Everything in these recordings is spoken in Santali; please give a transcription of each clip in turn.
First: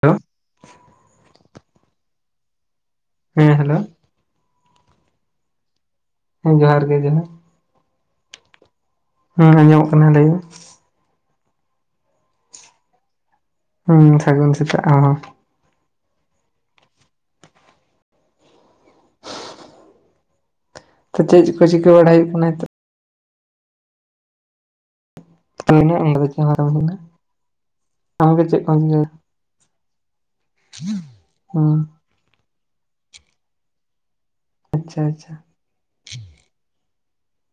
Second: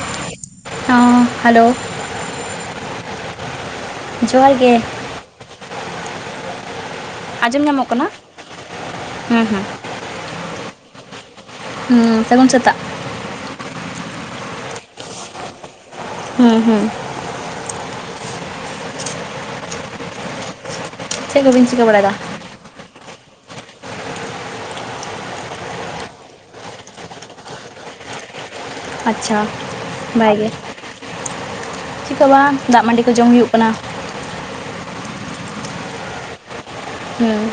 ᱦᱮᱞᱳ ᱦᱚ ᱦᱮᱞᱳ ᱦᱮᱸ ᱦᱮᱞᱳ ᱡᱚᱦᱟᱨ ᱜᱮ ᱦᱮᱸ ᱡᱚᱦᱟᱨ ᱜᱮ ᱡᱚᱦᱟᱨ ᱟᱸᱡᱚᱢ ᱧᱟᱢᱚᱜ ᱠᱟᱱᱟ ᱦᱩᱸ ᱟᱸᱡᱚᱢᱚᱜ ᱠᱟᱱᱟ ᱞᱟᱹᱭ ᱢᱮ ᱦᱩᱸ ᱥᱟᱹᱜᱩᱱ ᱥᱮᱛᱟᱜ ᱦᱩᱸ ᱥᱟᱹᱜᱩᱱ ᱥᱮᱛᱟᱜ ᱦᱚᱭ ᱦᱩᱸ ᱦᱩᱸ ᱛᱚ ᱪᱮᱫ ᱠᱚ ᱪᱤᱠᱟᱹ ᱵᱟᱲᱟᱭ ᱦᱩᱭᱩᱜ ᱠᱟᱱᱟ ᱱᱤᱛᱚᱜ ᱛᱚ ᱱᱩᱱᱟᱹᱜ ᱧᱤᱫᱟᱹ ᱪᱟᱜ ᱮᱢ ᱨᱚᱲ ᱮᱫᱟ ᱟᱢ ᱜᱮ ᱪᱮᱫ ᱠᱚ ᱪᱤᱠᱟᱹᱭ ᱟᱪᱪᱷᱟ ᱵᱷᱟᱜᱮ ᱪᱤᱠᱟᱹ ᱦᱚ ᱵᱟᱝ ᱫᱟᱜ ᱢᱟᱺᱰᱤ ᱠᱚ ᱡᱚᱢ ᱦᱩᱭᱩᱜ ᱠᱟᱱᱟ ᱟᱪᱪᱷᱟ ᱟᱪᱪᱷᱟ ᱦᱩᱸ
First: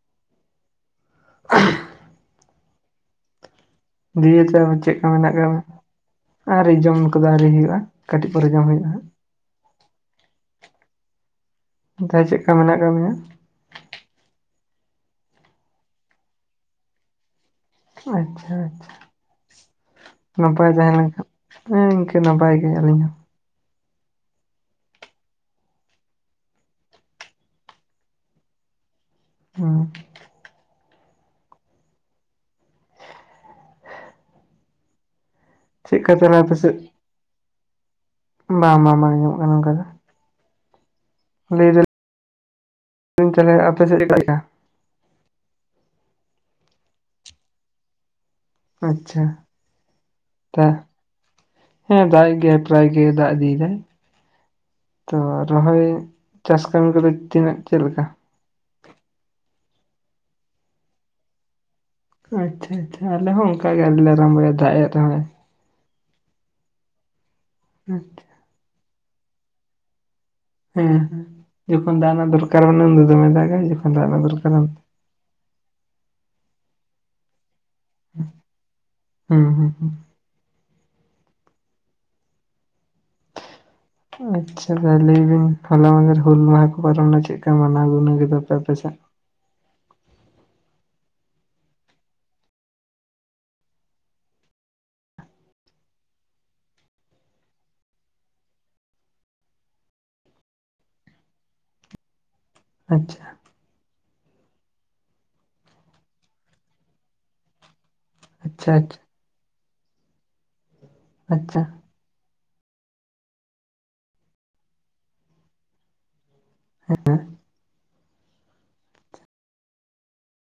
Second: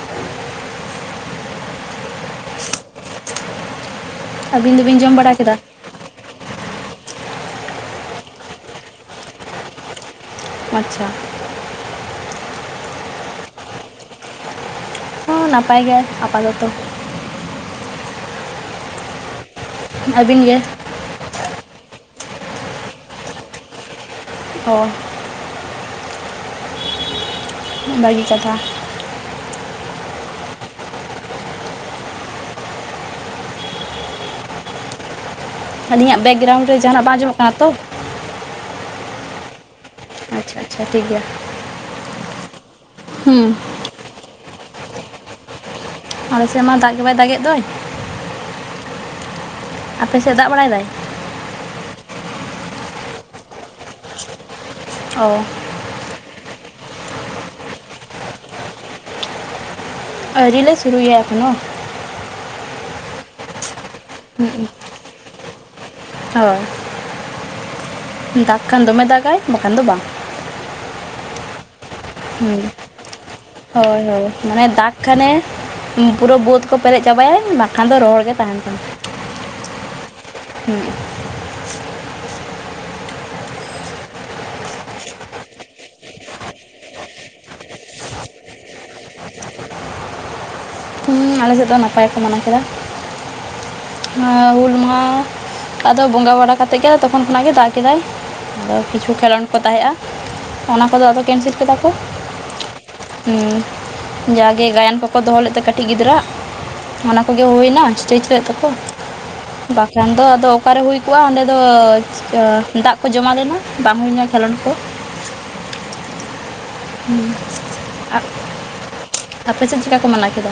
[unintelligible] ᱫᱤᱭᱮ ᱛᱟᱦᱞᱮ ᱟᱹᱵᱤᱱ ᱫᱚᱵᱤᱱ ᱪᱮᱫᱠᱟ ᱡᱚᱢ ᱵᱟᱲᱟ ᱢᱮᱱᱟᱜ ᱟᱠᱟ ᱠᱮᱫᱟ? ᱢᱮᱭᱟ ᱟᱹᱣᱨᱤ ᱡᱚᱢ ᱠᱚᱫᱚ ᱟᱹᱣᱨᱤ ᱦᱩᱭᱩᱜᱼᱟ ᱠᱟᱹᱴᱤᱡ ᱯᱚᱨᱮ ᱡᱚᱢ ᱦᱩᱭᱩᱜᱼᱟ ᱟᱪᱪᱷᱟ ᱛᱟᱦᱞᱮ ᱪᱮᱫᱠᱟ ᱢᱮᱱᱟᱜ ᱟᱠᱟᱫ ᱢᱮᱭᱟ ᱦᱚᱸ ᱱᱟᱯᱟᱭ ᱜᱮᱭᱟ ᱟᱯᱟᱛᱚᱛᱚ ᱟᱪᱪᱷᱟ ᱟᱪᱪᱷᱟ ᱟᱹᱵᱤᱱ ᱜᱮ? ᱱᱟᱯᱟᱭ ᱛᱟᱦᱮᱸ ᱞᱮᱱ ᱠᱷᱟᱱ ᱦᱮᱸ ᱤᱱᱠᱟᱹ ᱱᱟᱯᱟᱭ ᱜᱮ ᱟᱹᱞᱤᱧ ᱦᱚᱸ ᱦᱚᱭ ᱵᱷᱟᱜᱤ ᱠᱟᱛᱷᱟ [inaudible] ᱪᱮᱫᱠᱟ ᱟᱹᱞᱤᱧᱟᱜ ᱛᱟᱦᱚᱞᱮ ᱟᱯᱮ ᱵᱮᱜᱜᱨᱟᱣᱩᱱᱰ ᱥᱮᱫ ᱨᱮ ᱡᱟᱦᱟᱱᱟᱜ ᱵᱟᱝ ᱟᱸᱡᱚᱢᱚᱜ ᱠᱟᱱᱟ ᱛᱚ ᱵᱟᱝ ᱵᱟᱝ ᱵᱟᱝ ᱟᱸᱡᱚᱢᱚᱜ ᱠᱟᱱᱟ ᱚᱱᱠᱟ ᱫᱚ ᱟᱪᱪᱷᱟ ᱟᱪᱪᱷᱟ ᱴᱷᱤᱠ ᱜᱮᱭᱟ ᱞᱟᱹᱭ ᱫᱟᱞᱤᱧ [unintelligible] ᱛᱟᱦᱟᱞᱮ ᱦᱩᱸ ᱟᱯᱮ ᱥᱮᱫ ᱮ ᱫᱟᱜᱮᱜᱼᱟ ᱟᱞᱮ ᱥᱮᱫ ᱢᱟ ᱫᱟᱜ ᱜᱮ ᱵᱟᱭ ᱫᱟᱜᱮᱫ ᱫᱚᱭ ᱟᱪᱪᱷᱟ ᱟᱯᱮ ᱥᱮᱫ ᱫᱟᱜ ᱛᱟ ᱵᱟᱲᱟᱭᱮᱫᱟᱭ ᱦᱮᱸ ᱫᱟᱜ ᱜᱮ ᱯᱨᱟᱭ ᱜᱮ ᱫᱟᱜ ᱤᱫᱤᱭᱮᱫᱟᱭ ᱛᱚ ᱚ ᱨᱚᱦᱚᱭ ᱪᱟᱥ ᱠᱟᱹᱢᱤ ᱠᱚᱫᱚ ᱛᱤᱱᱟᱹᱜ ᱪᱮᱫᱞᱮᱠᱟ ᱟᱹᱣᱨᱤᱞᱮ ᱥᱩᱨᱩ ᱭᱟ ᱮᱠᱷᱚᱱᱳ ᱟᱪᱪᱷᱟ ᱟᱪᱪᱷᱟ ᱟᱞᱮ ᱦᱚᱸ ᱚᱱᱠᱟ ᱜᱮ ᱟᱹᱣᱨᱤᱞᱮ ᱟᱨᱟᱢᱵᱚᱭᱟ ᱦᱩᱸ ᱫᱟᱜ ᱮᱜ ᱨᱮᱦᱚᱭ ᱦᱳᱭ ᱟᱪᱪᱷᱟ ᱫᱟᱜ ᱠᱷᱟᱱ ᱫᱚᱢᱮ ᱫᱟᱜᱟᱭ ᱵᱟᱠᱷᱟᱱ ᱫᱚ ᱵᱟᱝ ᱦᱮᱸ ᱦᱮᱸ ᱡᱚᱠᱷᱚᱱ ᱫᱟᱜ ᱨᱮᱱᱟᱜ ᱦᱩᱸ ᱫᱚᱨᱠᱟᱨ ᱵᱟᱱᱩᱜᱼᱟ ᱩᱱᱫᱚ ᱫᱚᱢᱮ ᱫᱟᱜᱟᱭ ᱡᱚᱠᱷᱚᱱ ᱦᱳᱭ ᱫᱟᱜ ᱦᱳᱭ ᱨᱮᱱᱟᱜ ᱫᱚᱨᱠᱟᱨᱟ ᱢᱟᱱᱮ ᱫᱟᱜᱽ ᱠᱷᱟᱱᱮ ᱯᱩᱨᱟᱹ ᱵᱟᱹᱫᱽ ᱠᱚ ᱯᱮᱨᱮᱡ ᱪᱟᱵᱟᱭᱟᱭ ᱵᱟᱠᱷᱟᱱ ᱫᱚ ᱨᱚᱦᱚᱲ ᱜᱮ ᱛᱟᱦᱮᱱ ᱛᱟᱢᱟ ᱦᱩᱸ ᱦᱩᱸ [unintelligible] ᱟᱪᱪᱷᱟ ᱛᱟᱦᱚᱞᱮ ᱞᱟᱹᱭ ᱵᱤᱱ ᱦᱚᱞᱟ ᱢᱟᱫᱷᱮᱨ ᱦᱩᱞ ᱢᱟᱦᱟ ᱠᱚ ᱯᱟᱨᱚᱢᱮᱱᱟ ᱪᱮᱫ ᱞᱮᱠᱟ ᱢᱟᱱᱟᱣ ᱜᱩᱱᱟᱹᱣ ᱠᱮᱫᱟ ᱯᱮ ᱟᱯᱮᱥᱮᱫ ᱟᱞᱮᱥᱮᱫ ᱫᱚ ᱱᱟᱯᱟᱭ ᱠᱚ ᱢᱟᱱᱟᱣ ᱠᱮᱫᱟ ᱦᱮᱸ ᱦᱩᱞ ᱢᱟᱦᱟ ᱟᱫᱚ ᱵᱚᱸᱜᱟ ᱵᱟᱲᱟ ᱠᱟᱛᱮ ᱜᱮ ᱛᱚᱠᱷᱚᱱ ᱠᱷᱚᱱᱟᱜ ᱜᱮ ᱫᱟᱜ ᱠᱮᱫᱟᱭ ᱟᱫᱚ ᱠᱤᱪᱷᱩ ᱠᱷᱮᱞᱳᱰ ᱠᱚ ᱛᱟᱦᱮᱸᱜᱼᱟ ᱚᱱᱟ ᱠᱚᱫᱚ ᱟᱫᱚ ᱠᱮᱱᱥᱮᱞ ᱠᱮᱫᱟ ᱠᱚ ᱟᱪᱪᱷᱟ ᱦᱮᱸ ᱡᱟᱜᱮ ᱜᱟᱭᱟᱱ ᱠᱚᱠᱚ ᱫᱚᱦᱚ ᱞᱮᱫ ᱛᱟᱦᱮ ᱠᱟᱹᱴᱤᱡ ᱜᱤᱫᱽᱨᱟᱹ ᱟᱜ ᱚᱱᱟ ᱠᱚᱜᱮ ᱦᱩᱭ ᱮᱱᱟ ᱮᱥᱴᱮᱡ ᱞᱮᱫ ᱫᱚᱠᱚ ᱟᱪᱪᱷᱟ ᱟᱪᱪᱷᱟ ᱵᱟᱠᱷᱟᱱ ᱫᱚ ᱟᱫᱚ ᱚᱠᱟᱨᱮ ᱦᱩᱭ ᱠᱚᱼᱟ ᱚᱸᱰᱮ ᱫᱚ ᱟᱪᱪᱷᱟ ᱫᱟᱜ ᱠᱚ ᱡᱚᱢᱟ ᱞᱮᱱᱟ ᱵᱟᱝ ᱦᱩᱭᱱᱟ ᱠᱷᱮᱞᱳᱰ ᱠᱚ [unintelligible] ᱟᱯᱮ ᱥᱮᱫ ᱪᱮᱫ ᱞᱮᱠᱟ ᱠᱚ ᱢᱟᱱᱟᱣ ᱠᱮᱫᱟ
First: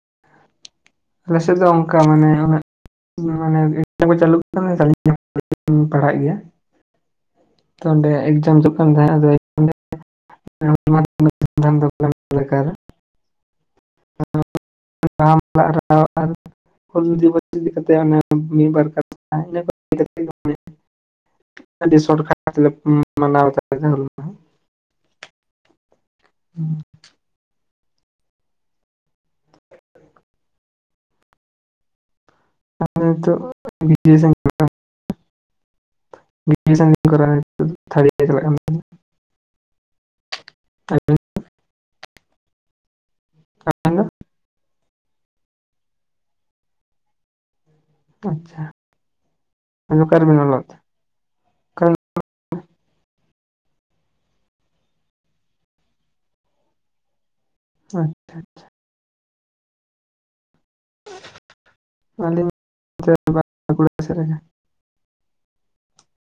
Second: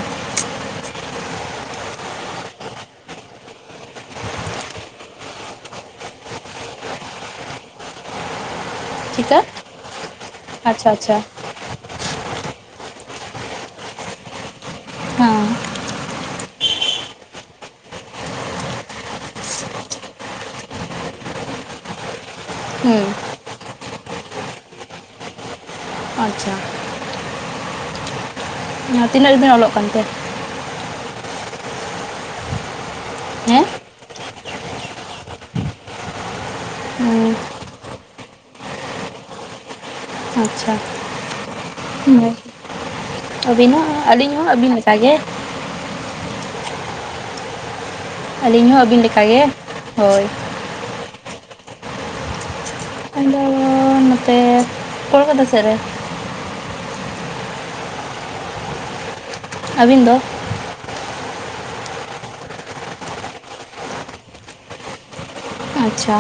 ᱟᱞᱮᱥᱮᱫ ᱫᱚ ᱚᱱᱠᱟ ᱢᱟᱱᱮ [unintelligible] ᱢᱟᱱᱮ [unintelligible] ᱠᱚ ᱪᱟᱹᱞᱩ ᱠᱟᱱᱟ [inaudible] ᱯᱟᱲᱦᱟᱜ ᱜᱮᱭᱟ ᱚᱸᱰᱮ ᱮᱠᱡᱟᱢ ᱡᱚᱠᱦᱚᱱ [inaudible] [inaudible] ᱪᱮᱠᱟ ᱟᱪᱪᱷᱟ ᱟᱪᱪᱷᱟ ᱫᱚ ᱚᱠᱟᱨᱮ [inaudible] ᱦᱮᱸ ᱼᱼ ᱦᱩᱞ ᱫᱤᱵᱚᱥ ᱤᱫᱤ ᱠᱟᱛᱮ ᱚᱱᱟ ᱢᱤᱫ ᱵᱟᱨᱟᱨ ᱠᱟᱛᱷᱟ ᱤᱱᱟ [inaudible] ᱟᱹᱰᱤ ᱥᱚᱴ ᱠᱷᱟᱴ ᱛᱮ ᱞᱮ ᱦᱩᱸ ᱢᱟᱱᱟᱣᱟ ᱫᱟ [inaudible] ᱟᱪᱪᱷᱟ [unintelligible] ᱚ ᱛᱤᱱᱟᱹᱜ ᱨᱮᱵᱤᱱ ᱚᱞᱚᱜ ᱠᱟᱱᱛᱮ [inaudible] ᱱᱤᱛᱚᱜ ᱦᱮᱸ [inaudible] [inaudible] ᱦᱩᱸ ᱛᱷᱟᱲ ᱤᱭᱟᱲ ᱪᱟᱞᱟᱜ ᱠᱟᱱᱟ ᱛᱟᱞᱤᱧᱟ ᱟᱪᱪᱷᱟ ᱟᱹᱵᱤᱱ ᱦᱚᱸ ᱟᱵᱤᱱ ᱫᱚ ᱟᱹᱞᱤᱧ ᱦᱚᱸ ᱟᱹᱵᱤᱱ ᱞᱮᱠᱟᱜᱮ ᱟᱪᱪᱷᱟ ᱟᱹᱞᱤᱧ ᱦᱚᱸ ᱟᱹᱵᱤᱱ ᱞᱮᱠᱟᱜᱮ ᱟᱫᱚ ᱚᱠᱟ ᱦᱳᱭ ᱨᱮᱵᱤᱱ ᱚᱞᱚᱜ ᱛᱮ ᱤᱧ ᱫᱚ ᱱᱚᱛᱮ ᱠᱳᱞᱠᱟᱛᱟ ᱥᱮᱫ ᱨᱮ ᱟᱪᱪᱷᱟ ᱟᱪᱪᱷᱟ ᱟᱹᱵᱤᱱ ᱫᱚ ᱟᱞᱤᱧ ᱫᱚ ᱵᱟᱠᱩᱲᱟ ᱥᱮᱫ ᱨᱮᱜᱮ ᱟᱪᱪᱷᱟ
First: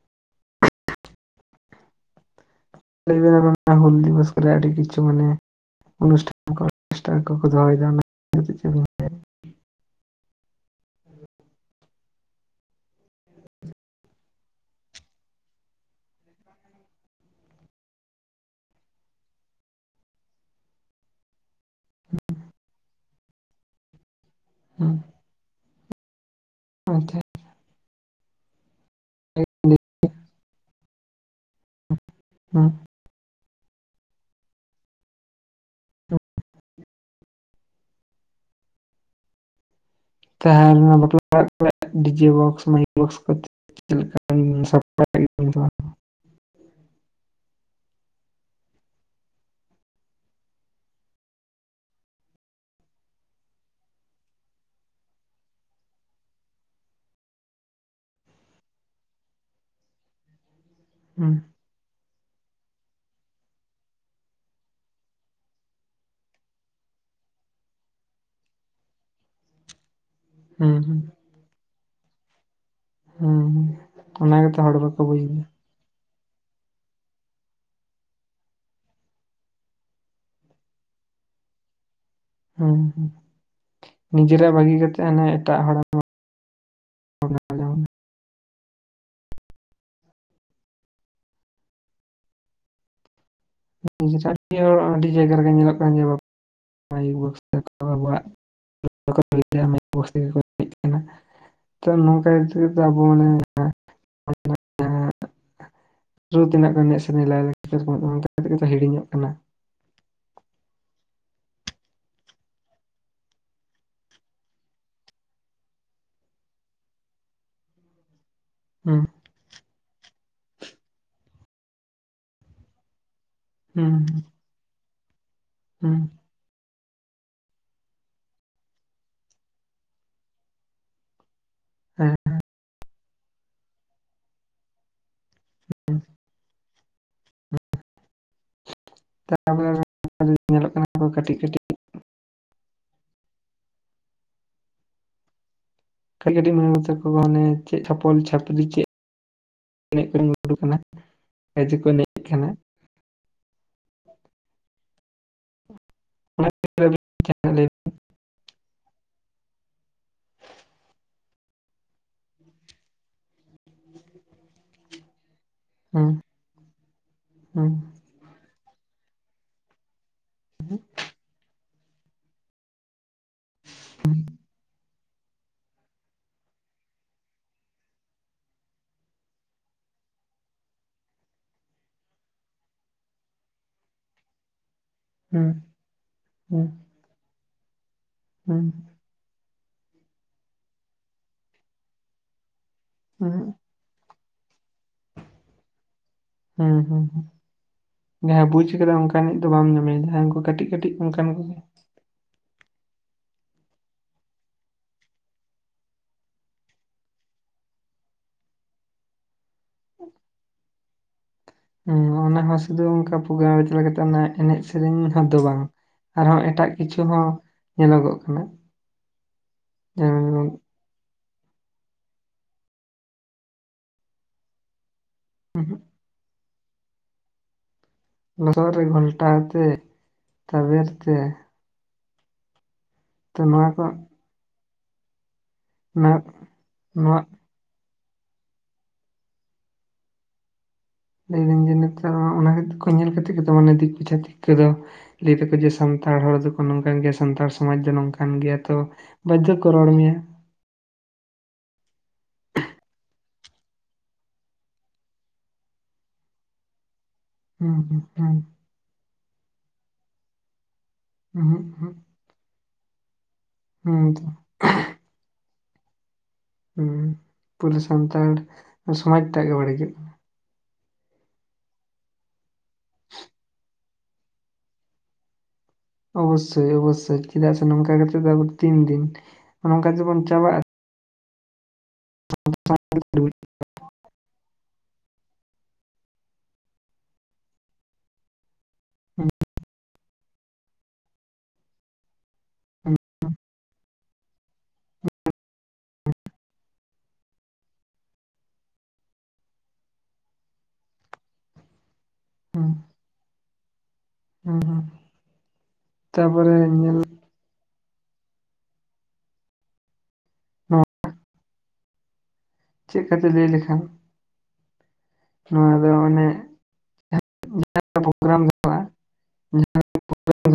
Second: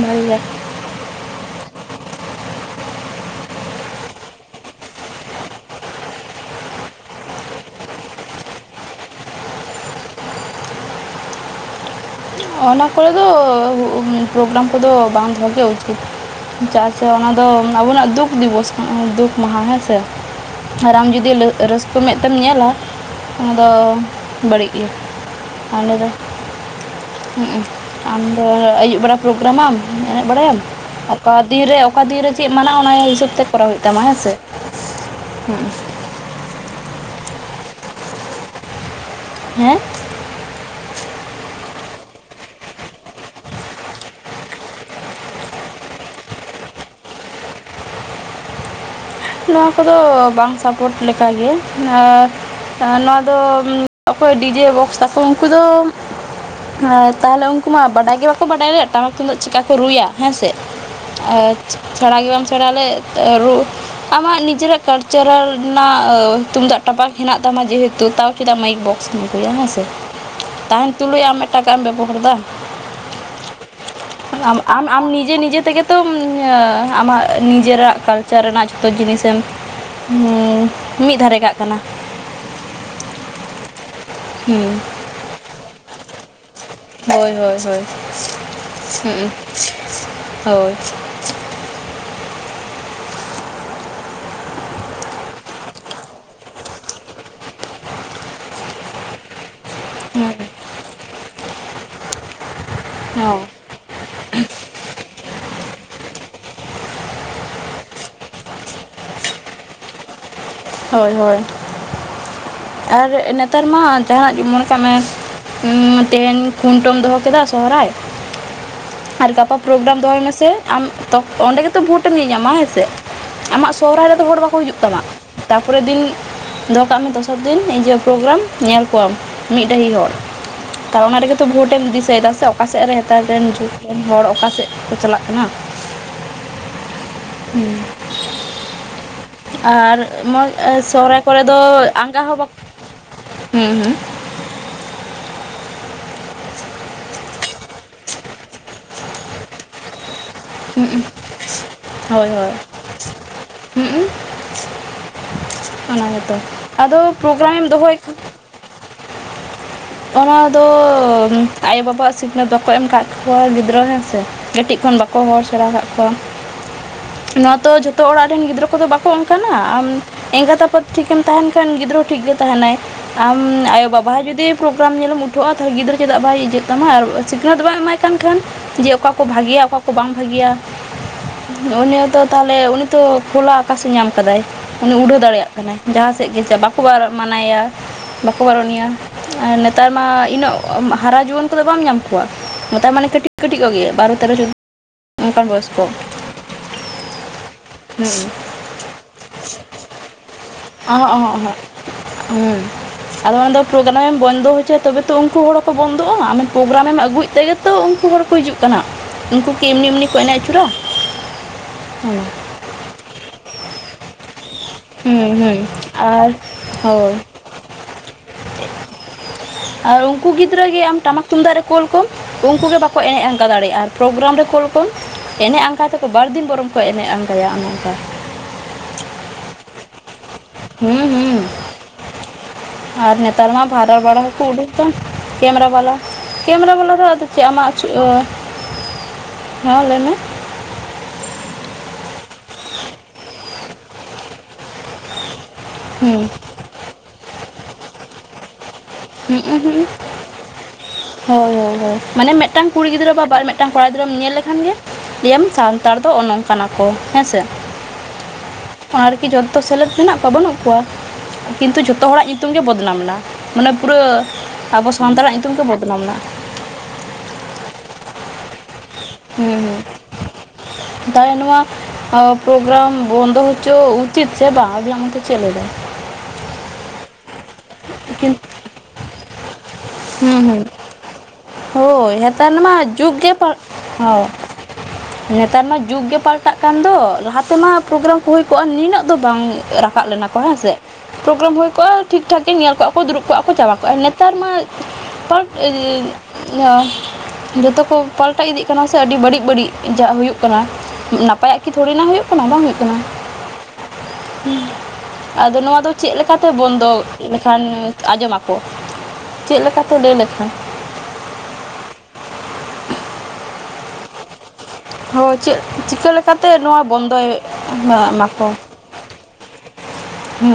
ᱵᱷᱟᱜᱤ ᱜᱮ [unintelligible] ᱦᱩᱞ ᱫᱤᱵᱚᱥ ᱠᱚᱨᱮ ᱟᱹᱰᱤ ᱠᱤᱪᱩ ᱢᱟᱱᱮ ᱚᱱᱥᱴᱟᱱ ᱠᱚ ᱚᱨᱜᱮᱥᱴᱟᱨ ᱠᱚ ᱠᱚ ᱫᱚᱦᱚᱭ ᱫᱟ [inaudible] ᱚᱱᱟ ᱠᱚᱨᱮ ᱫᱚ ᱯᱨᱳᱜᱨᱟᱢ ᱠᱚᱫᱚ ᱵᱟᱝ ᱫᱚᱦᱚ ᱜᱮ ᱩᱪᱤᱛ ᱟᱪᱪᱷᱟ ᱟᱪᱪᱷᱟ ᱚᱱᱟ ᱫᱚ ᱟᱵᱚᱱᱟᱜ ᱫᱩᱠ ᱫᱤᱵᱚᱥ ᱠᱟᱱᱟ ᱫᱩᱠ ᱢᱟᱦᱟ ᱦᱮᱸᱥᱼ ᱟᱨ ᱟᱢ ᱡᱩᱫᱤ ᱨᱟᱹᱥᱠᱟᱹ ᱢᱮᱫ ᱛᱮᱢ ᱧᱮᱞᱟ ᱚᱱᱟᱫᱚ ᱵᱟᱹᱲᱤᱡ [inaudible] ᱟᱪᱪᱷᱟ ᱦᱩᱸᱩ ᱟᱢ ᱫᱚ ᱟᱹᱭᱩᱵ ᱵᱮᱲᱟ ᱯᱨᱳᱜᱨᱟᱢᱟᱢ ᱮᱱᱮᱡ ᱵᱟᱲᱟᱭᱟᱢ ᱚᱠᱟ ᱫᱤᱱ ᱨᱮ ᱚᱠᱟ ᱫᱤᱱ ᱨᱮ ᱪᱮᱫ ᱦᱩᱸ ᱢᱟᱱᱟᱜᱼᱟ ᱚᱱᱟ ᱦᱤᱥᱟᱹᱵᱽ ᱛᱮ ᱠᱚᱨᱟᱣ ᱦᱩᱭᱩᱜ ᱛᱟᱢᱟ ᱦᱮᱸ ᱥᱮ ᱦᱩᱸ ᱦᱮᱸ ᱛᱟᱦᱮᱸ ᱞᱮᱱᱟ ᱵᱟᱯᱞᱟ ᱚᱲᱟᱜ ᱠᱚᱨᱮ ᱰᱤᱡᱮ ᱵᱚᱠᱥ ᱢᱟᱭᱤᱠ ᱵᱚᱠᱥ ᱠᱟᱛᱮ ᱱᱚᱣᱟ ᱠᱚᱫᱚ ᱵᱟᱝ ᱥᱟᱯᱳᱨᱴ ᱞᱮᱠᱟᱜᱮ ᱟᱨ ᱟ ᱱᱚᱣᱟ ᱫᱚ ᱚᱠᱚᱭ ᱰᱤᱡᱮ ᱵᱚᱠᱥ ᱛᱟᱠᱚ ᱩᱱᱠᱩ ᱫᱚ ᱟᱨ ᱛᱟᱦᱞᱮ ᱩᱱᱠᱩ ᱢᱟ ᱵᱟᱰᱟᱭ ᱜᱮ ᱵᱟᱠᱚ ᱵᱟᱰᱟᱭ ᱞᱮᱫ ᱴᱟᱢᱟᱠ ᱛᱩᱢᱫᱟᱹᱜ ᱪᱤᱠᱟ ᱠᱚ ᱨᱩᱭᱟ ᱦᱮᱸ ᱥᱮ ᱦᱩᱸ ᱟᱨ ᱪᱷᱟᱲᱟ ᱜᱮ ᱵᱟᱢ ᱥᱮᱲᱟ ᱞᱮᱫ ᱨᱩ ᱟᱢᱟᱜ ᱱᱤᱡᱮᱨᱟᱜ ᱠᱟᱞᱪᱟᱨᱟᱞ ᱨᱮᱱᱟᱜ ᱛᱩᱢᱫᱟᱜ ᱴᱟᱢᱟᱠ ᱦᱮᱱᱟᱜ ᱛᱟᱢᱟ ᱡᱮᱦᱮᱛᱩ ᱛᱟᱣ ᱪᱮᱫᱟᱜ ᱢᱟᱭᱤᱠ ᱵᱚᱠᱥ ᱫᱚᱢ ᱟᱹᱜᱩᱭᱟ ᱦᱮᱸ ᱥᱮ ᱦᱩᱸ ᱛᱟᱦᱮᱱ ᱦᱩᱸ ᱛᱩᱞᱩᱡ ᱟᱢ ᱮᱴᱟᱜᱟᱜ ᱮᱢ ᱵᱮᱵᱚᱦᱟᱨ ᱫᱟ ᱦᱩᱸ ᱚᱱᱟ ᱜᱮᱛᱚ ᱦᱚᱲ ᱟᱢ ᱵᱟᱠᱚ ᱟᱢ ᱵᱩᱡ ᱱᱤᱡᱮ ᱮᱫᱟ ᱱᱤᱡᱮ ᱛᱮ ᱛᱚᱢ ᱟᱢᱟᱜ ᱱᱤᱡᱮᱨᱟᱜ ᱠᱟᱞᱪᱟᱨ ᱨᱮᱱᱟᱜ ᱛᱚ ᱡᱤᱱᱤᱥ ᱮᱢ ᱢᱤᱫ ᱫᱷᱟᱨᱮ ᱠᱟᱜ ᱠᱟᱱᱟ ᱦᱩᱸ ᱱᱤᱡᱮᱨᱟᱜ ᱵᱟᱹᱜᱤ ᱦᱩᱸ ᱠᱟᱛᱮᱜ ᱦᱟᱱᱮ ᱮᱴᱟᱜ ᱦᱚᱲ ᱮᱢ ᱦᱳᱭ ᱦᱳᱭ ᱦᱳᱭ ᱦᱩᱸᱩ ᱦᱳᱭ [inaudible] ᱟᱹᱰᱤ ᱡᱟᱭᱜᱟ ᱨᱮᱜᱮ ᱧᱮᱞᱚᱜ ᱠᱟᱱ ᱡᱮ ᱢᱟᱭᱤᱠ ᱵᱚᱠᱥ ᱟᱵᱚᱣᱟᱜ [inaudible] ᱢᱤᱠ ᱵᱚᱠᱥ ᱛᱮᱜᱮ ᱠᱚ ᱦᱮᱡ ᱠᱟᱱᱟ ᱛᱚ ᱱᱚᱝᱠᱟ ᱛᱮᱜ ᱟᱵᱚ ᱢᱟᱱᱮ ᱦᱳᱭ [inaudible] ᱨᱩ ᱛᱤᱱᱟᱹᱜ ᱜᱟᱱ ᱮᱱᱮᱡ ᱥᱮᱨᱮᱧ ᱞᱟᱭ ᱞᱮ [inaudible] ᱦᱤᱲᱤᱧᱚᱜ ᱠᱟᱱᱟ ᱦᱳᱭ ᱦᱳᱭ ᱟᱨ ᱱᱮᱛᱟᱨ ᱢᱟ ᱡᱟᱦᱟᱱᱟᱜ ᱜᱮ ᱢᱚᱱᱮ ᱠᱟᱜ ᱢᱮ ᱛᱮᱦᱮᱧ ᱠᱷᱩᱱᱴᱟᱹᱣᱢ ᱫᱚᱦᱚ ᱠᱮᱫᱟ ᱥᱚᱦᱨᱟᱭ ᱦᱩᱸ ᱟᱨ ᱜᱟᱯᱟ ᱯᱨᱳᱜᱨᱟᱢ ᱫᱚᱦᱚᱭ ᱢᱮᱥᱮ ᱟᱢ ᱚᱸᱰᱮ ᱜᱮᱛᱚ ᱵᱷᱳᱴᱮᱢ ᱮᱢ ᱧᱮᱧᱟᱢᱟ ᱦᱮᱸᱥᱮ ᱟᱢᱟᱜ ᱦᱩᱸ ᱥᱚᱦᱨᱟᱭ ᱨᱮᱫᱚ ᱦᱚᱲ ᱵᱟᱠᱚ ᱦᱤᱡᱩᱜ ᱛᱟᱢᱟ ᱛᱟᱨᱯᱚᱨᱮᱨ ᱦᱩᱸ ᱫᱤᱱ ᱫᱚᱦᱚ ᱠᱟᱜ ᱢᱮ ᱫᱚᱥᱟᱨ ᱫᱤᱱ ᱦᱤᱡᱩᱜ-ᱟ ᱯᱨᱳᱜᱨᱟᱢ ᱧᱮᱞ ᱠᱚᱣᱟᱢ ᱢᱤᱫ ᱰᱟᱹᱦᱤ ᱦᱚᱲ ᱛᱟᱶ ᱚᱱᱟ ᱨᱮᱜᱮ ᱛᱚ ᱵᱷᱳᱴ ᱮᱢ ᱦᱮᱸ ᱫᱤᱥᱟᱹᱭᱫᱟ ᱥᱮ ᱚᱠᱟ ᱥᱮᱫ ᱨᱮ [inaudible] ᱦᱚᱲ ᱚᱠᱟᱥᱮᱫ ᱠᱚ ᱪᱟᱞᱟᱜ ᱠᱟᱱᱟ ᱦᱩᱸᱩ ᱦᱮᱸ [inaudible] ᱛᱟᱯᱚᱨᱮ ᱟᱨ ᱢᱚᱡ ᱧᱮᱞᱚᱜ ᱠᱟᱱᱟ ᱠᱚ ᱥᱚᱦᱨᱟᱭ ᱠᱟᱹᱴᱤᱡ ᱠᱚᱨᱮ ᱫᱚ ᱠᱟᱹᱴᱤᱡ ᱟᱸᱜᱟ ᱦᱚᱸ ᱵᱟ ᱦᱩᱸᱦᱩᱸ ᱠᱟᱹᱴᱤᱡ ᱠᱟᱹᱴᱤᱡ ᱢᱮᱟᱝ ᱢᱮᱛᱟᱠᱚᱣᱟ ᱦᱟᱱᱮ ᱪᱮᱫ ᱪᱷᱟᱯᱚᱞ ᱪᱷᱟᱹᱯᱨᱤ ᱪᱮᱫ [unintelligible] ᱠᱚ ᱮᱱᱮᱡ ᱠᱟᱱᱟ ᱦᱩᱸ ᱚᱱᱟ ᱜᱮᱛᱚ ᱟᱫᱚ ᱞᱟᱹᱭ ᱯᱨᱳᱜᱨᱟᱢᱮᱢ ᱫᱚᱦᱚᱭ ᱠᱷᱟᱱ ᱚᱱᱟ ᱫᱚ ᱟᱭᱳ ᱵᱟᱵᱟᱣᱟᱜ ᱥᱤᱠᱷᱱᱟᱹᱛ ᱵᱟᱠᱚ ᱮᱢ ᱟᱠᱟᱫ ᱠᱚᱣᱟ ᱜᱤᱫᱨᱟᱹ ᱦᱮᱸ ᱥᱮ ᱠᱟᱹᱴᱤᱡ ᱠᱷᱚᱱ ᱵᱟ ᱠᱚ ᱦᱚᱲ ᱥᱮᱲᱟ ᱟᱠᱟᱫ ᱠᱚᱣᱟ ᱦᱩᱸ ᱱᱚᱣᱟ ᱦᱩᱸ ᱛᱚ ᱡᱷᱚᱛᱚ ᱚᱲᱟᱜ ᱨᱮᱱ ᱜᱤᱫᱨᱟᱹ ᱠᱚᱫᱚ ᱵᱟᱠᱚ ᱚᱱᱠᱟᱱᱟ ᱟᱢ ᱮᱸᱜᱟᱛ ᱟᱯᱟᱛ ᱴᱷᱤᱠᱮᱢ ᱛᱟᱦᱮᱱ ᱠᱷᱟᱱ ᱜᱤᱫᱽᱨᱟᱹ ᱴᱷᱤᱠ ᱜᱮ ᱛᱟᱦᱮᱱᱟᱭ ᱟᱢ ᱟᱭᱳᱼᱵᱟᱵᱟ ᱡᱩᱫᱤ ᱯᱨᱳᱜᱨᱟᱢ ᱧᱮᱞᱮᱢ ᱩᱴᱷᱟᱜ-ᱟ ᱛᱟᱦᱞᱮ ᱜᱤᱫᱨᱟᱹ ᱪᱮᱫᱟᱜ ᱵᱟᱭ ᱤᱡᱟᱹᱜ ᱛᱟᱢᱟ ᱟᱨ ᱥᱤᱠᱷᱱᱟᱹᱛ ᱵᱟᱭ ᱮᱢᱟᱭ ᱠᱟᱱ ᱠᱷᱟᱱ ᱡᱮ ᱚᱠᱟ ᱠᱚ ᱵᱷᱟᱹᱜᱤᱭᱟ ᱚᱠᱟ ᱠᱚ ᱵᱟᱝ ᱵᱷᱟᱹᱜᱤᱭᱟ᱾ ᱩᱱᱤ ᱛᱚ ᱛᱟᱦᱞᱮ ᱩᱱᱤ ᱛᱚ ᱠᱷᱳᱞᱟ ᱟᱠᱟᱥᱮ ᱧᱟᱢ ᱟᱠᱟᱫᱟᱭ ᱩᱱᱤ ᱩᱰᱷᱟᱹᱣ ᱫᱟᱲᱮᱭᱟᱜ ᱦᱩᱸ ᱠᱟᱱᱟᱭ ᱡᱟᱦᱟᱸ ᱥᱮᱫ ᱜᱮ ᱪᱟ ᱦᱩᱸ ᱵᱟᱠᱚ ᱢᱟᱱᱟᱣᱮᱭᱟ ᱵᱟᱠᱚ ᱵᱟᱨᱚᱱᱮᱭᱟ ᱟᱨ ᱱᱮᱛᱟᱨ ᱢᱟ ᱩᱱᱟᱹᱜ ᱦᱟᱨᱟ ᱡᱩᱣᱟᱹᱱ ᱠᱚᱫᱚ ᱵᱟᱢ ᱧᱟᱢ ᱠᱚᱣᱟ ᱱᱮᱛᱟᱨ ᱢᱟᱱᱮ ᱠᱟᱹᱴᱤᱡ ᱦᱩᱸ ᱠᱟᱹᱴᱤᱡ ᱠᱚᱜᱮ ᱵᱟᱨᱚ ᱛᱮᱨᱚ ᱪᱚᱫᱳ ᱚᱱᱠᱟᱱ ᱵᱚᱭᱚᱥ ᱠᱚ ᱦᱮᱸ ᱦᱩᱸ ᱦᱩᱸ ᱡᱟᱦᱟᱸ ᱵᱩᱡ ᱟᱠᱟᱫᱟ ᱚᱱᱠᱟᱱᱤᱡ ᱫᱚ ᱵᱟᱢ ᱧᱟᱢᱮᱭᱟ ᱡᱟᱦᱟᱸᱭ ᱩᱱᱠᱩ ᱠᱟᱹᱴᱤᱡ ᱠᱟᱹᱴᱤᱡ ᱚᱱᱠᱟᱱ ᱠᱚᱜᱮ [unintelligible] ᱦᱩ ᱟᱫᱚ ᱚᱱᱟᱫᱚ ᱯᱨᱳᱜᱨᱟᱢᱮ ᱮᱢ ᱵᱚᱱᱫᱚ ᱯᱨᱳᱜᱨᱟᱢ ᱵᱚᱱᱫᱚ ᱦᱚᱪᱚᱭᱟ ᱛᱚᱵᱮ ᱛᱚ ᱩᱱᱠᱩ ᱦᱚᱲ ᱦᱚᱸᱠᱚ ᱵᱚᱱᱫᱚᱜ-ᱟ᱾ᱟᱢ ᱯᱨᱳᱜᱨᱟᱢᱮ ᱮᱢ ᱟᱹᱜᱩᱭᱮᱫ ᱛᱮᱜᱮ ᱛᱚ ᱩᱱᱠᱩ ᱦᱚᱲ ᱠᱚ ᱦᱤᱡᱩᱜ ᱠᱟᱱᱟ, ᱩᱱᱠᱩ ᱠᱤ ᱮᱢᱱᱤ ᱮᱢᱱᱤ ᱠᱚ ᱮᱱᱮᱡ ᱟᱹᱪᱩᱨᱟ? ᱦᱸ ᱦᱩᱸ ᱚᱱᱟ ᱦᱚᱸ ᱥᱩᱫᱩ ᱚᱱᱠᱟ ᱯᱨᱳᱜᱨᱟᱢ ᱨᱮ ᱪᱟᱞᱟᱣ ᱠᱟᱛᱮᱜ ᱚᱱᱟ ᱮᱱᱮᱡ ᱥᱮᱨᱮᱧ ᱦᱚᱸ ᱫᱚ ᱵᱟᱝ᱾ ᱦᱩᱸ ᱟᱨ ᱟᱨᱦᱚᱸ ᱮᱴᱟᱜ ᱠᱤᱪᱷᱩ ᱦᱳᱭ ᱦᱚᱸ ᱧᱮᱞᱚᱜᱚᱜ ᱠᱟᱱᱟ, ᱟᱨ ᱩᱱᱠᱩ ᱡᱮᱢᱚᱱ ᱜᱤᱫᱽᱨᱟᱹ ᱜᱮ ᱟᱢ ᱴᱟᱢᱟᱠ ᱛᱩᱢᱫᱟᱜ ᱨᱮ ᱠᱳᱩᱞ ᱠᱚᱢ ᱩᱱᱠᱩ ᱜᱮ ᱵᱟᱠᱚ ᱮᱱᱮᱡ ᱟᱝᱠᱟ ᱫᱟᱲᱮᱭᱟᱜ-ᱟ, ᱟᱨ ᱯᱨᱳᱜᱨᱟᱢ ᱨᱮ ᱠᱳᱞ ᱠᱚᱢ ᱮᱱᱮᱡ ᱟᱸᱜᱟᱭ ᱛᱮᱟᱠᱚ ᱵᱟᱨᱫᱤᱱ ᱵᱚᱨᱚᱝᱠᱚ ᱮᱱᱮᱡ ᱟᱸᱜᱟᱭᱟ ᱚᱱᱮ ᱚᱱᱠᱟ᱾ ᱞᱚᱥᱚᱫ ᱨᱮ ᱜᱷᱞᱴᱟ ᱛᱮ ᱛᱟᱵᱮᱨ ᱦᱩᱸ ᱛᱮ, ᱦᱩᱸ ᱟᱨ ᱛᱚ ᱱᱮᱛᱟᱨ ᱢᱟ ᱱᱚᱣᱟ ᱠᱚ ᱵᱷᱟᱨ ᱵᱟᱲᱟ ᱠᱚ ᱩᱰᱩ ᱟᱠᱟᱱ ᱠᱮᱢᱮᱨᱟ ᱵᱟᱞᱟ ᱱᱚᱣᱟ ᱠᱮᱢᱮᱨᱟ ᱵᱟᱞᱟ ᱫᱚ ᱟᱫᱚ ᱱᱚᱣᱟ ᱪᱮᱫ ᱟᱜᱪᱩᱨ, ᱦᱮᱸ ᱞᱟᱹᱭᱢᱮ ᱞᱟᱹᱭᱫᱟᱹᱧ ᱡᱮ ᱱᱤᱛᱟᱨ ᱚᱱᱟ ᱧᱮᱞ ᱠᱟᱛᱮ ᱜᱮ ᱫᱤᱠ ᱯᱚᱪᱷᱟ ᱫᱤᱠᱩ ᱠᱚᱫᱚ ᱞᱟᱹᱭ ᱫᱟᱠᱚ ᱡᱟᱥ ᱥᱟᱱᱛᱟᱲ ᱦᱩᱸ ᱦᱚᱲ ᱫᱚᱠᱚ ᱱᱚᱝᱠᱟᱱ ᱜᱮᱭᱟ, ᱥᱟᱱᱛᱟᱲ ᱥᱚᱢᱟᱡᱽ ᱫᱚ ᱱᱚᱝᱠᱟᱱ ᱜᱮᱭᱟ᱾ᱛᱚ [unintelligible] ᱦᱳᱭ ᱦᱳᱭ ᱦᱳᱭ ᱢᱟᱱᱮ ᱢᱤᱫᱴᱟᱝ ᱠᱩᱲᱤ ᱜᱤᱫᱨᱟᱹ ᱵᱟ ᱵᱟᱨ ᱢᱤᱫᱴᱟᱝ ᱠᱚᱲᱟ ᱜᱤᱫᱨᱟᱹᱢ ᱧᱮᱞ ᱞᱮᱠᱷᱟᱱ ᱜᱮ ᱞᱮᱭᱟᱢ ᱥᱟᱱᱛᱟᱲ ᱫᱚ ᱚᱱᱚᱝ ᱠᱟᱱᱟ ᱠᱚ ᱦᱮᱸ ᱥᱮ? ᱦᱩᱸ ᱦᱩᱸ ᱦᱮᱸ ᱟᱨᱠᱤ ᱡᱚᱛᱚ ᱥᱮᱞᱮᱫ ᱢᱮᱱᱟᱜ ᱠᱚᱣᱟ ᱵᱟᱹᱱᱩᱜ ᱠᱚᱣᱟ ᱦᱩᱸ ᱠᱤᱱᱛᱩ ᱡᱚᱛᱚ ᱦᱚᱲᱟᱜ ᱧᱩᱛᱩᱢ ᱜᱮ ᱵᱚᱫᱱᱟᱢᱱᱟ᱾ ᱢᱟᱱᱮ ᱯᱩᱨᱟᱹ ᱦᱩᱸ ᱦᱩᱸ ᱟᱵᱚ ᱥᱟᱱᱛᱟᱲᱟᱜ ᱧᱩᱛᱩᱢ ᱜᱮ ᱵᱚᱫᱱᱟᱢ ᱱᱟ᱾ ᱩᱸ ᱯᱩᱨᱟᱹ ᱥᱟᱱᱛᱟᱲ ᱥᱚᱢᱟᱡ ᱴᱟᱜ ᱜᱮ ᱵᱟᱹᱲᱤᱡᱚᱜ-ᱟ᱾ ᱛᱟᱣ ᱱᱚᱣᱟ ᱯᱨᱳᱜᱨᱟᱢ ᱵᱚᱱᱫᱚ ᱦᱚᱪᱚ ᱩᱪᱤᱛ ᱪᱮ ᱵᱟᱝ ᱟᱵᱤᱱᱟ ᱢᱚᱱᱮᱛᱮ ᱪᱮᱞᱟᱭ ᱫᱟᱭ? ᱚᱵᱚᱥᱥᱳᱭ ᱚᱵᱚᱥᱥᱳᱭ ᱪᱮᱫᱟᱜ ᱥᱮ ᱱᱚᱝᱠᱟ ᱠᱟᱛᱮᱫ ᱫᱚ ᱦᱩᱸ ᱟᱵᱚ ᱛᱤᱱ ᱫᱤᱱ ᱱᱚᱝᱠᱟ ᱛᱮᱵᱚᱱ ᱪᱟᱵᱟᱜ-ᱟ᱾ ᱦᱩᱸ ᱦᱳᱭ ᱱᱮᱛᱟᱨ ᱢᱟ ᱡᱩᱜ ᱜᱮ ᱯᱟᱞ ᱦᱚ ᱱᱮᱛᱟᱨ ᱢᱟ ᱡᱩᱜ ᱜᱮ ᱯᱟᱞ ᱯᱟᱞᱴᱟᱠᱟᱱᱫᱚ ᱞᱟᱦᱟ ᱛᱮᱢᱟ ᱯᱨᱳᱜᱨᱟᱢ ᱠᱚ ᱦᱩᱭ ᱠᱚᱜ-ᱟ ᱱᱤᱱᱟᱹᱜ ᱫᱚ ᱵᱟᱝ ᱨᱟᱠᱟᱵ ᱞᱮᱱᱟ ᱠᱚ ᱦᱮᱸᱥᱮ᱾ ᱯᱨᱳᱜᱨᱟᱢ ᱦᱩᱭ ᱠᱚᱜ-ᱟ, ᱴᱷᱤᱠ ᱴᱷᱟᱠ ᱜᱮ ᱧᱮᱞ ᱠᱚᱜ-ᱟ ᱠᱚ ᱫᱩᱲᱩᱵ ᱠᱚᱜ-ᱟ ᱠᱚ ᱪᱟᱵᱟ ᱠᱚᱜ-ᱟ᱾ ᱱᱮᱛᱟᱨ ᱢᱟ [unintelligible] ᱡᱷᱚᱛᱚ ᱠᱚ ᱯᱟᱞᱴᱟᱣ ᱤᱫᱤᱜ ᱠᱟᱱᱟ ᱥᱮ ᱟᱹᱰᱤ ᱵᱟᱹᱲᱤᱡ ᱵᱟᱹᱲᱤᱡ ᱡᱟᱜ ᱦᱩᱭᱩᱜ ᱠᱟᱱᱟ᱾ ᱱᱟᱯᱟᱭᱟᱜ ᱠᱤ ᱛᱷᱚᱲᱮᱱᱟᱜ ᱦᱩᱭᱩᱜ ᱠᱟᱱᱟ ᱵᱟᱝ ᱦᱩᱭᱩᱜ ᱠᱟᱱᱟ᱾ ᱟᱫᱚ ᱱᱚᱣᱟ ᱫᱚ ᱪᱮᱫ ᱞᱮᱠᱟᱛᱮ ᱛᱟᱯᱚᱨᱮ ᱵᱚᱱᱫᱚ ᱧᱮᱞ ᱞᱮᱠᱷᱟᱱ ᱟᱸᱡᱚᱢᱟᱠᱚ? ᱪᱮᱫ ᱞᱮᱠᱟᱛᱮ ᱞᱮᱭᱞᱮᱠᱷᱟᱱ? ᱱᱚᱣᱟ ᱪᱮᱫ ᱠᱷᱟᱹᱛᱤᱨ ᱞᱟᱹᱭ ᱞᱮᱠᱷᱟᱱ ᱦᱳᱭ ᱪᱮᱫ ᱱᱚᱣᱟ ᱫᱚ ᱪᱤᱠᱟᱹ ᱚᱱᱮ ᱞᱮᱠᱟᱛᱮ ᱱᱚᱣᱟ ᱵᱚᱱᱫᱚᱭ ᱡᱟᱦᱟᱸ ᱯᱨᱳᱜᱨᱟᱢ ᱢᱟᱠᱚ ᱫᱚᱦᱚᱜᱼᱟ ᱡᱟᱦᱟᱸ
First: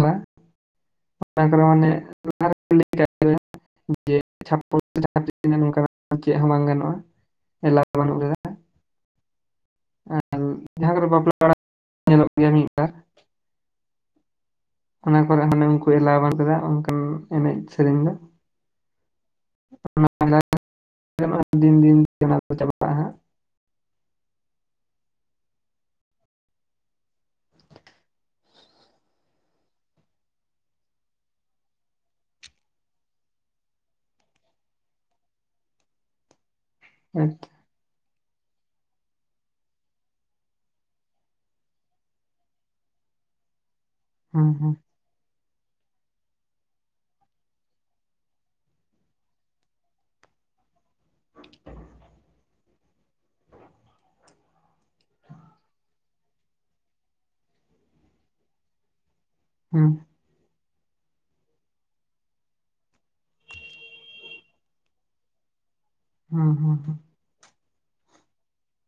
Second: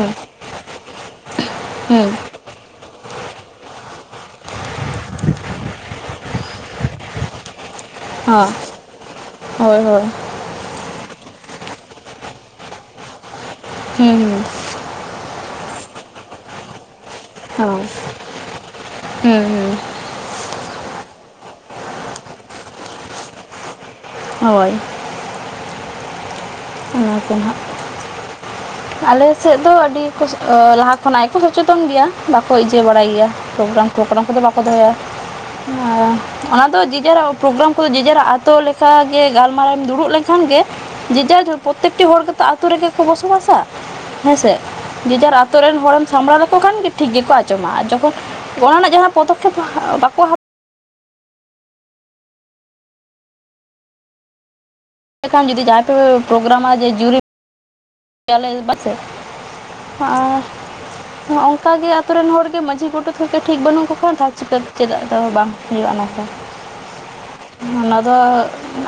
ᱫᱚ ᱢᱟᱱᱮ ᱦᱩᱸ ᱵᱟᱝ ᱜᱟᱱᱚᱜᱼᱟ ᱮᱞᱟᱣ ᱵᱟᱹᱱᱩᱜ ᱠᱟᱫᱟ ᱦᱚᱸ ᱦᱳᱭ ᱦᱳᱭ ᱟᱨ ᱡᱟᱦᱟᱸ ᱠᱚ ᱨᱮ [unintelligible] ᱧᱮᱞᱚᱜ ᱜᱮᱭᱟ ᱱᱤᱝᱠᱟ ᱦᱩᱸ ᱦᱩᱸ ᱚᱱᱟ ᱠᱚᱨᱮᱜ ᱦᱟᱱᱮ ᱩᱱᱠᱩ ᱮᱞᱟᱣ ᱚᱱᱠᱟᱱ ᱮᱱᱮᱡ ᱦᱩᱸ ᱦᱳᱭ ᱥᱮᱨᱮᱧ ᱦᱩᱸ ᱫᱚ ᱫᱤᱱ ᱫᱤᱱ ᱪᱟᱜ ᱦᱳᱭ ᱚᱱᱟ ᱠᱚ ᱦᱟᱸᱜ᱾ [inaudible] ᱟᱞᱮᱥᱮᱫ ᱫᱚ ᱟᱹᱰᱤ ᱠᱚ ᱞᱟᱦᱟ ᱠᱷᱚᱱᱟᱜ ᱜᱮᱠᱚ ᱥᱚᱪᱮᱛᱚᱱ ᱜᱮᱭᱟ ᱵᱟᱠᱚ ᱤᱭᱟᱹ ᱵᱟᱲᱟᱭ ᱜᱮᱭᱟ᱾ ᱯᱨᱳᱜᱨᱟᱢ ᱯᱨᱳᱜᱨᱟᱢ ᱠᱚᱫᱚ ᱵᱟᱠᱚ ᱫᱚᱦᱚᱭᱟ ᱚᱱᱟ ᱫᱚ ᱡᱤᱡᱮ ᱨᱟᱜ ᱦᱟᱸᱜ ᱯᱨᱳᱜᱨᱟᱢ ᱠᱚ ᱡᱮᱡᱟ ᱨᱟᱜ ᱟᱛᱚ ᱞᱮᱠᱟᱜᱮ ᱜᱟᱞᱢᱟᱨᱟᱣ ᱮᱢ ᱫᱩᱲᱩᱜ ᱞᱮᱱᱠᱷᱟᱱ ᱜᱮ ᱡᱮᱡᱟᱨ [unintelligible] ᱯᱨᱚᱛᱛᱮᱠᱴᱤ ᱦᱚᱲ ᱜᱮᱛᱚ ᱟᱹᱛᱩ ᱨᱮᱜᱮ ᱠᱚ ᱵᱚᱥᱚᱵᱟᱥᱟ ᱦᱮᱸᱥᱮ ᱦᱩᱸ ᱡᱮᱡᱟᱨ ᱟᱛᱳ ᱨᱮᱱ ᱦᱚᱲᱮᱢ ᱥᱟᱢᱵᱲᱟᱣ ᱞᱮᱠᱚ ᱠᱷᱟᱱ ᱜᱮᱮ ᱴᱷᱤᱠ ᱜᱮᱠᱚ ᱟᱸᱡᱚᱢᱟ ᱟᱨ ᱡᱚᱠᱷᱚᱱ ᱚᱱᱟ ᱨᱮᱱᱟᱜ ᱡᱟᱦᱟᱸ ᱯᱚᱫᱚᱠᱠᱷᱮᱯ ᱢᱟ ᱵᱟᱠᱚ ᱦᱟᱛᱟᱣ ᱮᱠᱷᱟᱱ ᱡᱩᱫᱤ ᱡᱟᱦᱟᱸᱭ ᱯᱮ ᱯᱨᱳᱜᱨᱟᱢᱟ ᱡᱮ ᱡᱩᱨᱤ [unintelligible] ᱦᱚᱸ ᱦᱚᱸ ᱚᱱᱠᱟᱜᱮ ᱟᱛᱳ ᱨᱮᱱ ᱦᱚᱲᱜᱮ ᱢᱟᱹᱡᱷᱤ ᱜᱚᱰᱮᱛ ᱠᱚᱜᱮ ᱴᱷᱤᱠ ᱵᱟᱹᱱᱩᱜ ᱠᱚ ᱠᱷᱱᱟ ᱪᱤᱠᱟᱹ ᱪᱮᱫᱟᱜ ᱫᱚ ᱵᱟᱝ ᱦᱩᱭᱩᱜᱼᱟ ᱱᱚᱝ ᱠᱟ ᱦᱩᱸ ᱦᱩᱸ ᱦᱩᱸ ᱚᱱᱟ ᱫᱚ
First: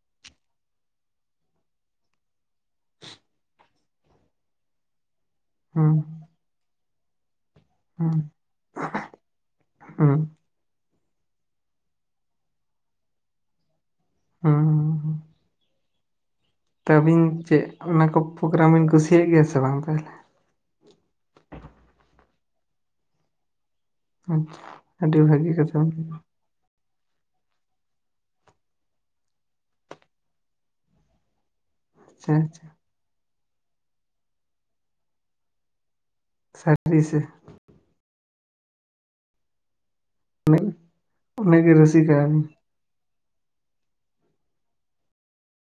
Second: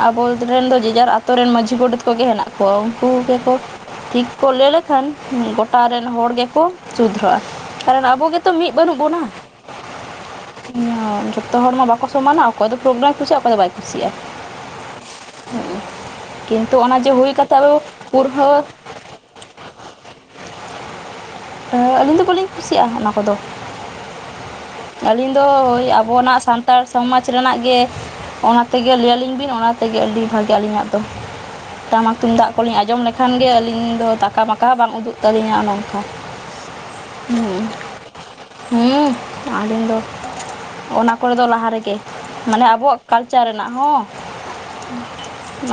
ᱟᱵᱚ ᱨᱮᱱ ᱫᱚ ᱡᱮᱡᱟᱨ ᱟᱛᱚ ᱨᱮᱱ ᱢᱟᱹᱡᱷᱤ ᱜᱚᱰᱮᱛ ᱠᱚᱜᱮ ᱦᱮᱱᱟᱜ ᱠᱚᱣᱟ ᱩᱱᱠᱩ ᱜᱮᱠᱚ ᱴᱷᱤᱠ ᱠᱚ ᱞᱟᱹᱭ ᱞᱮᱠᱷᱟᱱ ᱜᱚᱴᱟ ᱦᱩᱸ ᱨᱮᱱ ᱦᱚᱲ ᱜᱮᱠᱚ ᱥᱩᱫᱷᱨᱟᱹᱜᱼᱟ ᱠᱟᱨᱚᱱ ᱦᱩᱸ ᱟᱵᱚ ᱜᱮᱛᱚ ᱢᱤᱫ ᱵᱟᱹᱱᱩᱜ ᱵᱚᱱᱟ ᱾ ᱦᱩᱸ ᱡᱚᱛᱚ ᱦᱚᱲ ᱢᱟ ᱵᱟᱠᱚ ᱥᱚᱢᱟᱱᱟ ᱚᱠᱚᱭ ᱫᱚ ᱯᱨᱳᱜᱨᱟᱢ ᱮ ᱠᱩᱥᱤᱭᱟᱜᱼᱟ ᱚᱠᱚᱭ ᱫᱚ ᱵᱟᱭ ᱠᱩᱥᱤᱭᱟᱜᱼᱟ ᱾ ᱦᱩᱸ ᱩᱸ ᱛᱚ ᱟᱹᱵᱤᱱ ᱪᱮᱫ ᱚᱱᱟᱠᱚ ᱯᱩᱨᱦᱟᱹ ᱯᱨᱳᱜᱨᱟᱢ ᱵᱤᱱ ᱠᱩᱥᱤᱭᱟᱜ ᱜᱮᱭᱟ ᱥᱮ ᱵᱟᱝ ᱛᱟᱦᱚᱞᱮ? ᱟᱹᱞᱤᱧ ᱫᱚ ᱵᱟᱹᱞᱤᱧ ᱠᱩᱥᱤᱭᱟᱜᱼᱟ ᱚᱱᱟ ᱠᱚᱫᱚ ᱟᱹᱰᱤ ᱟᱹᱞᱤᱧ ᱫᱚ ᱵᱷᱟᱹᱜᱤ ᱠᱟᱛᱷᱟ ᱳᱭ ᱵᱤᱱ ᱞᱟᱹᱭ ᱠᱮᱫᱟ᱾ ᱟᱵᱚᱱᱟᱜ ᱥᱟᱱᱛᱟᱲ ᱥᱚᱢᱟᱡᱽ ᱨᱮᱱᱟᱜ ᱜᱮ ᱚᱱᱟ ᱛᱮᱜᱮ ᱞᱟᱹᱭ ᱟᱹᱞᱤᱧ ᱵᱤᱱ ᱚᱱᱟ ᱛᱮᱜᱮ ᱟᱹᱰᱤ ᱵᱷᱟᱹᱜᱮ ᱟᱹᱞᱤᱧᱟᱜ ᱫᱚ ᱴᱟᱢᱟᱠ ᱟᱪᱪᱷᱟ ᱛᱩᱢᱫᱟᱜ ᱟᱪᱪᱷᱟ ᱠᱚᱞᱤᱧ ᱟᱸᱡᱚᱢ ᱞᱮᱠᱷᱟᱱ ᱜᱮ ᱟᱹᱞᱤᱧ ᱫᱚ ᱫᱟᱠᱟ ᱢᱟᱠᱟ ᱦᱚᱸ ᱵᱟᱝ ᱩᱫᱩᱜ ᱛᱟᱹᱞᱤᱧᱟ ᱱᱚᱝᱠᱟ ᱥᱮ ᱦᱩᱸ ᱦᱩᱸ ᱟᱹᱞᱤᱧ ᱫᱚ ᱩᱱᱟᱹᱜ ᱚᱱᱟ ᱠᱚᱨᱮ ᱫᱚ ᱩᱱᱟᱹᱜ ᱞᱟᱦᱟ ᱜᱮ ᱨᱮᱜᱮ ᱨᱩᱥᱤᱠᱟ ᱟᱹᱵᱤᱱ ᱢᱟᱱᱮ ᱟᱵᱚᱣᱟᱜ ᱠᱟᱞᱪᱟᱨ ᱨᱮᱱᱟᱜ ᱦᱚᱸ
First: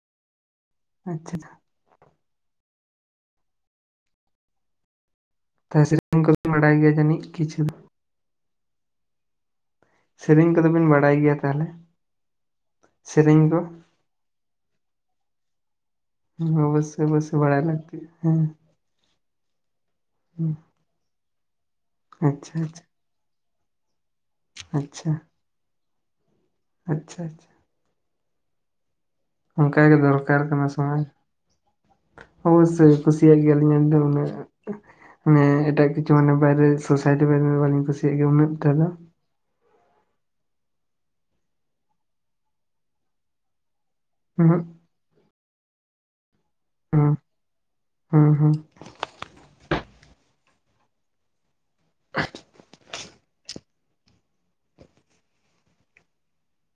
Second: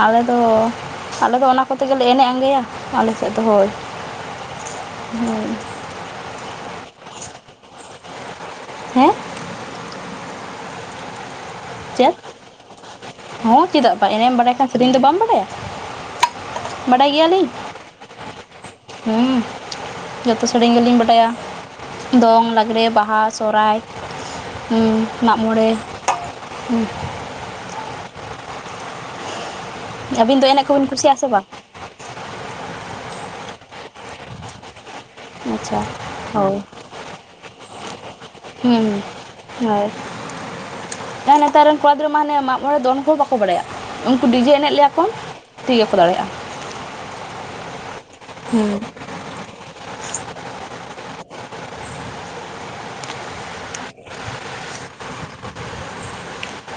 ᱟᱞᱮ ᱫᱚ ᱟᱪᱪᱷᱟ ᱟᱞᱮ ᱫᱚ ᱟᱪᱪᱷᱟ ᱚᱱᱟ ᱠᱚ ᱛᱮ ᱜᱮᱞᱮ ᱮᱱᱮᱡ ᱟᱸᱜᱮᱭᱟ ᱟᱞ ᱥᱮᱫ ᱫᱚ ᱦᱳᱭ ᱦᱩ ᱵᱟᱰᱟᱭ ᱜᱮᱭᱟ ᱡᱟᱱᱤ ᱠᱤᱪᱷᱩ ᱫᱚ ᱦᱮᱸ ᱥᱮᱨᱮᱧ ᱠᱚᱫᱚ ᱵᱤᱱ ᱵᱟᱲᱟᱭ ᱜᱮᱭᱟ ᱛᱟᱦᱚᱞᱮ ᱪᱮᱫ ᱥᱮᱨᱮᱧ ᱠᱚ ᱦᱚᱸ ᱪᱮᱫᱟᱜ ᱵᱟᱝ ᱮᱱᱮᱡ ᱮᱢ ᱵᱟᱲᱟᱭ ᱠᱷᱟᱱ ᱥᱮᱨᱮᱧ ᱫᱚ ᱵᱟᱢ ᱵᱟᱲᱟᱭᱟ? ᱚᱵᱳᱥᱥᱳᱭ ᱚᱵᱳᱥᱥᱳᱭ ᱵᱟᱲᱟᱭ ᱞᱟᱠᱛᱤᱜ ᱠᱟᱱᱟ ᱾ ᱦᱩᱸ ᱡᱚᱛᱚ ᱥᱮᱨᱮᱤᱧ ᱜᱮᱞᱤᱧ ᱵᱟᱰᱟᱭᱟ ᱫᱚᱝ, ᱟᱪᱪᱷᱟ ᱞᱟᱜᱽᱬᱮ, ᱟᱪᱪᱷᱟ ᱵᱟᱦᱟ, ᱥᱚᱦᱨᱟᱭ ᱦᱩ ᱟᱪᱪᱷᱟ ᱢᱟᱜ ᱢᱚᱬᱮ ᱦᱩᱸ, ᱟᱪᱪᱷᱟ ᱚᱱᱠᱟᱜᱮ ᱟᱹᱵᱤᱱ ᱫᱚᱨᱠᱟᱨ ᱫᱚ ᱮᱱᱮᱡ ᱠᱟᱱᱟ ᱠᱚᱵᱤᱱ ᱥᱚᱢᱟᱡᱽ ᱠᱩᱥᱤᱭᱟᱜᱼᱟ ᱥᱮ ᱵᱟᱝ ᱚᱵᱳᱥᱥᱳᱭ ᱠᱩᱥᱤᱭᱟᱜ ᱜᱮᱭᱟ ᱞᱤᱧ ᱮᱠᱫᱚᱢ ᱢᱟᱱᱮ ᱟᱪᱪᱷᱟ ᱮᱴᱟᱜ ᱠᱤᱪᱷᱩ ᱢᱟᱱᱮ ᱦᱳᱭ ᱵᱟᱭᱨᱮ ᱥᱳᱥᱟᱭᱤᱴᱤ ᱵᱟᱭᱨᱮ ᱵᱟᱞᱤᱧ ᱠᱩᱥᱤᱭᱟᱜ ᱜᱮᱭᱟ ᱩᱱᱟᱹᱜ ᱴᱟ ᱫᱚ ᱦᱩᱸ ᱦᱳᱭ ᱟᱨ ᱱᱮᱛᱟᱨ ᱨᱮᱱ ᱠᱚᱲᱟ ᱜᱤᱨᱟᱹ ᱢᱟ ᱦᱟᱱᱮ ᱢᱟᱜᱚᱬᱮ ᱫᱚᱱ ᱠᱚ ᱵᱟ ᱠᱚ ᱵᱟᱲᱟᱭᱟ ᱩᱱᱠᱩ ᱰᱤᱡᱮ ᱩᱦᱩᱜ ᱮᱱᱮᱡ ᱞᱮᱭᱟ ᱠᱚᱢ ᱴᱷᱤᱠ ᱜᱮᱠᱚ ᱫᱟᱲᱮᱜᱼᱟ ᱦᱮᱸ ᱦᱮᱸ ᱦᱩᱸ [inaudible]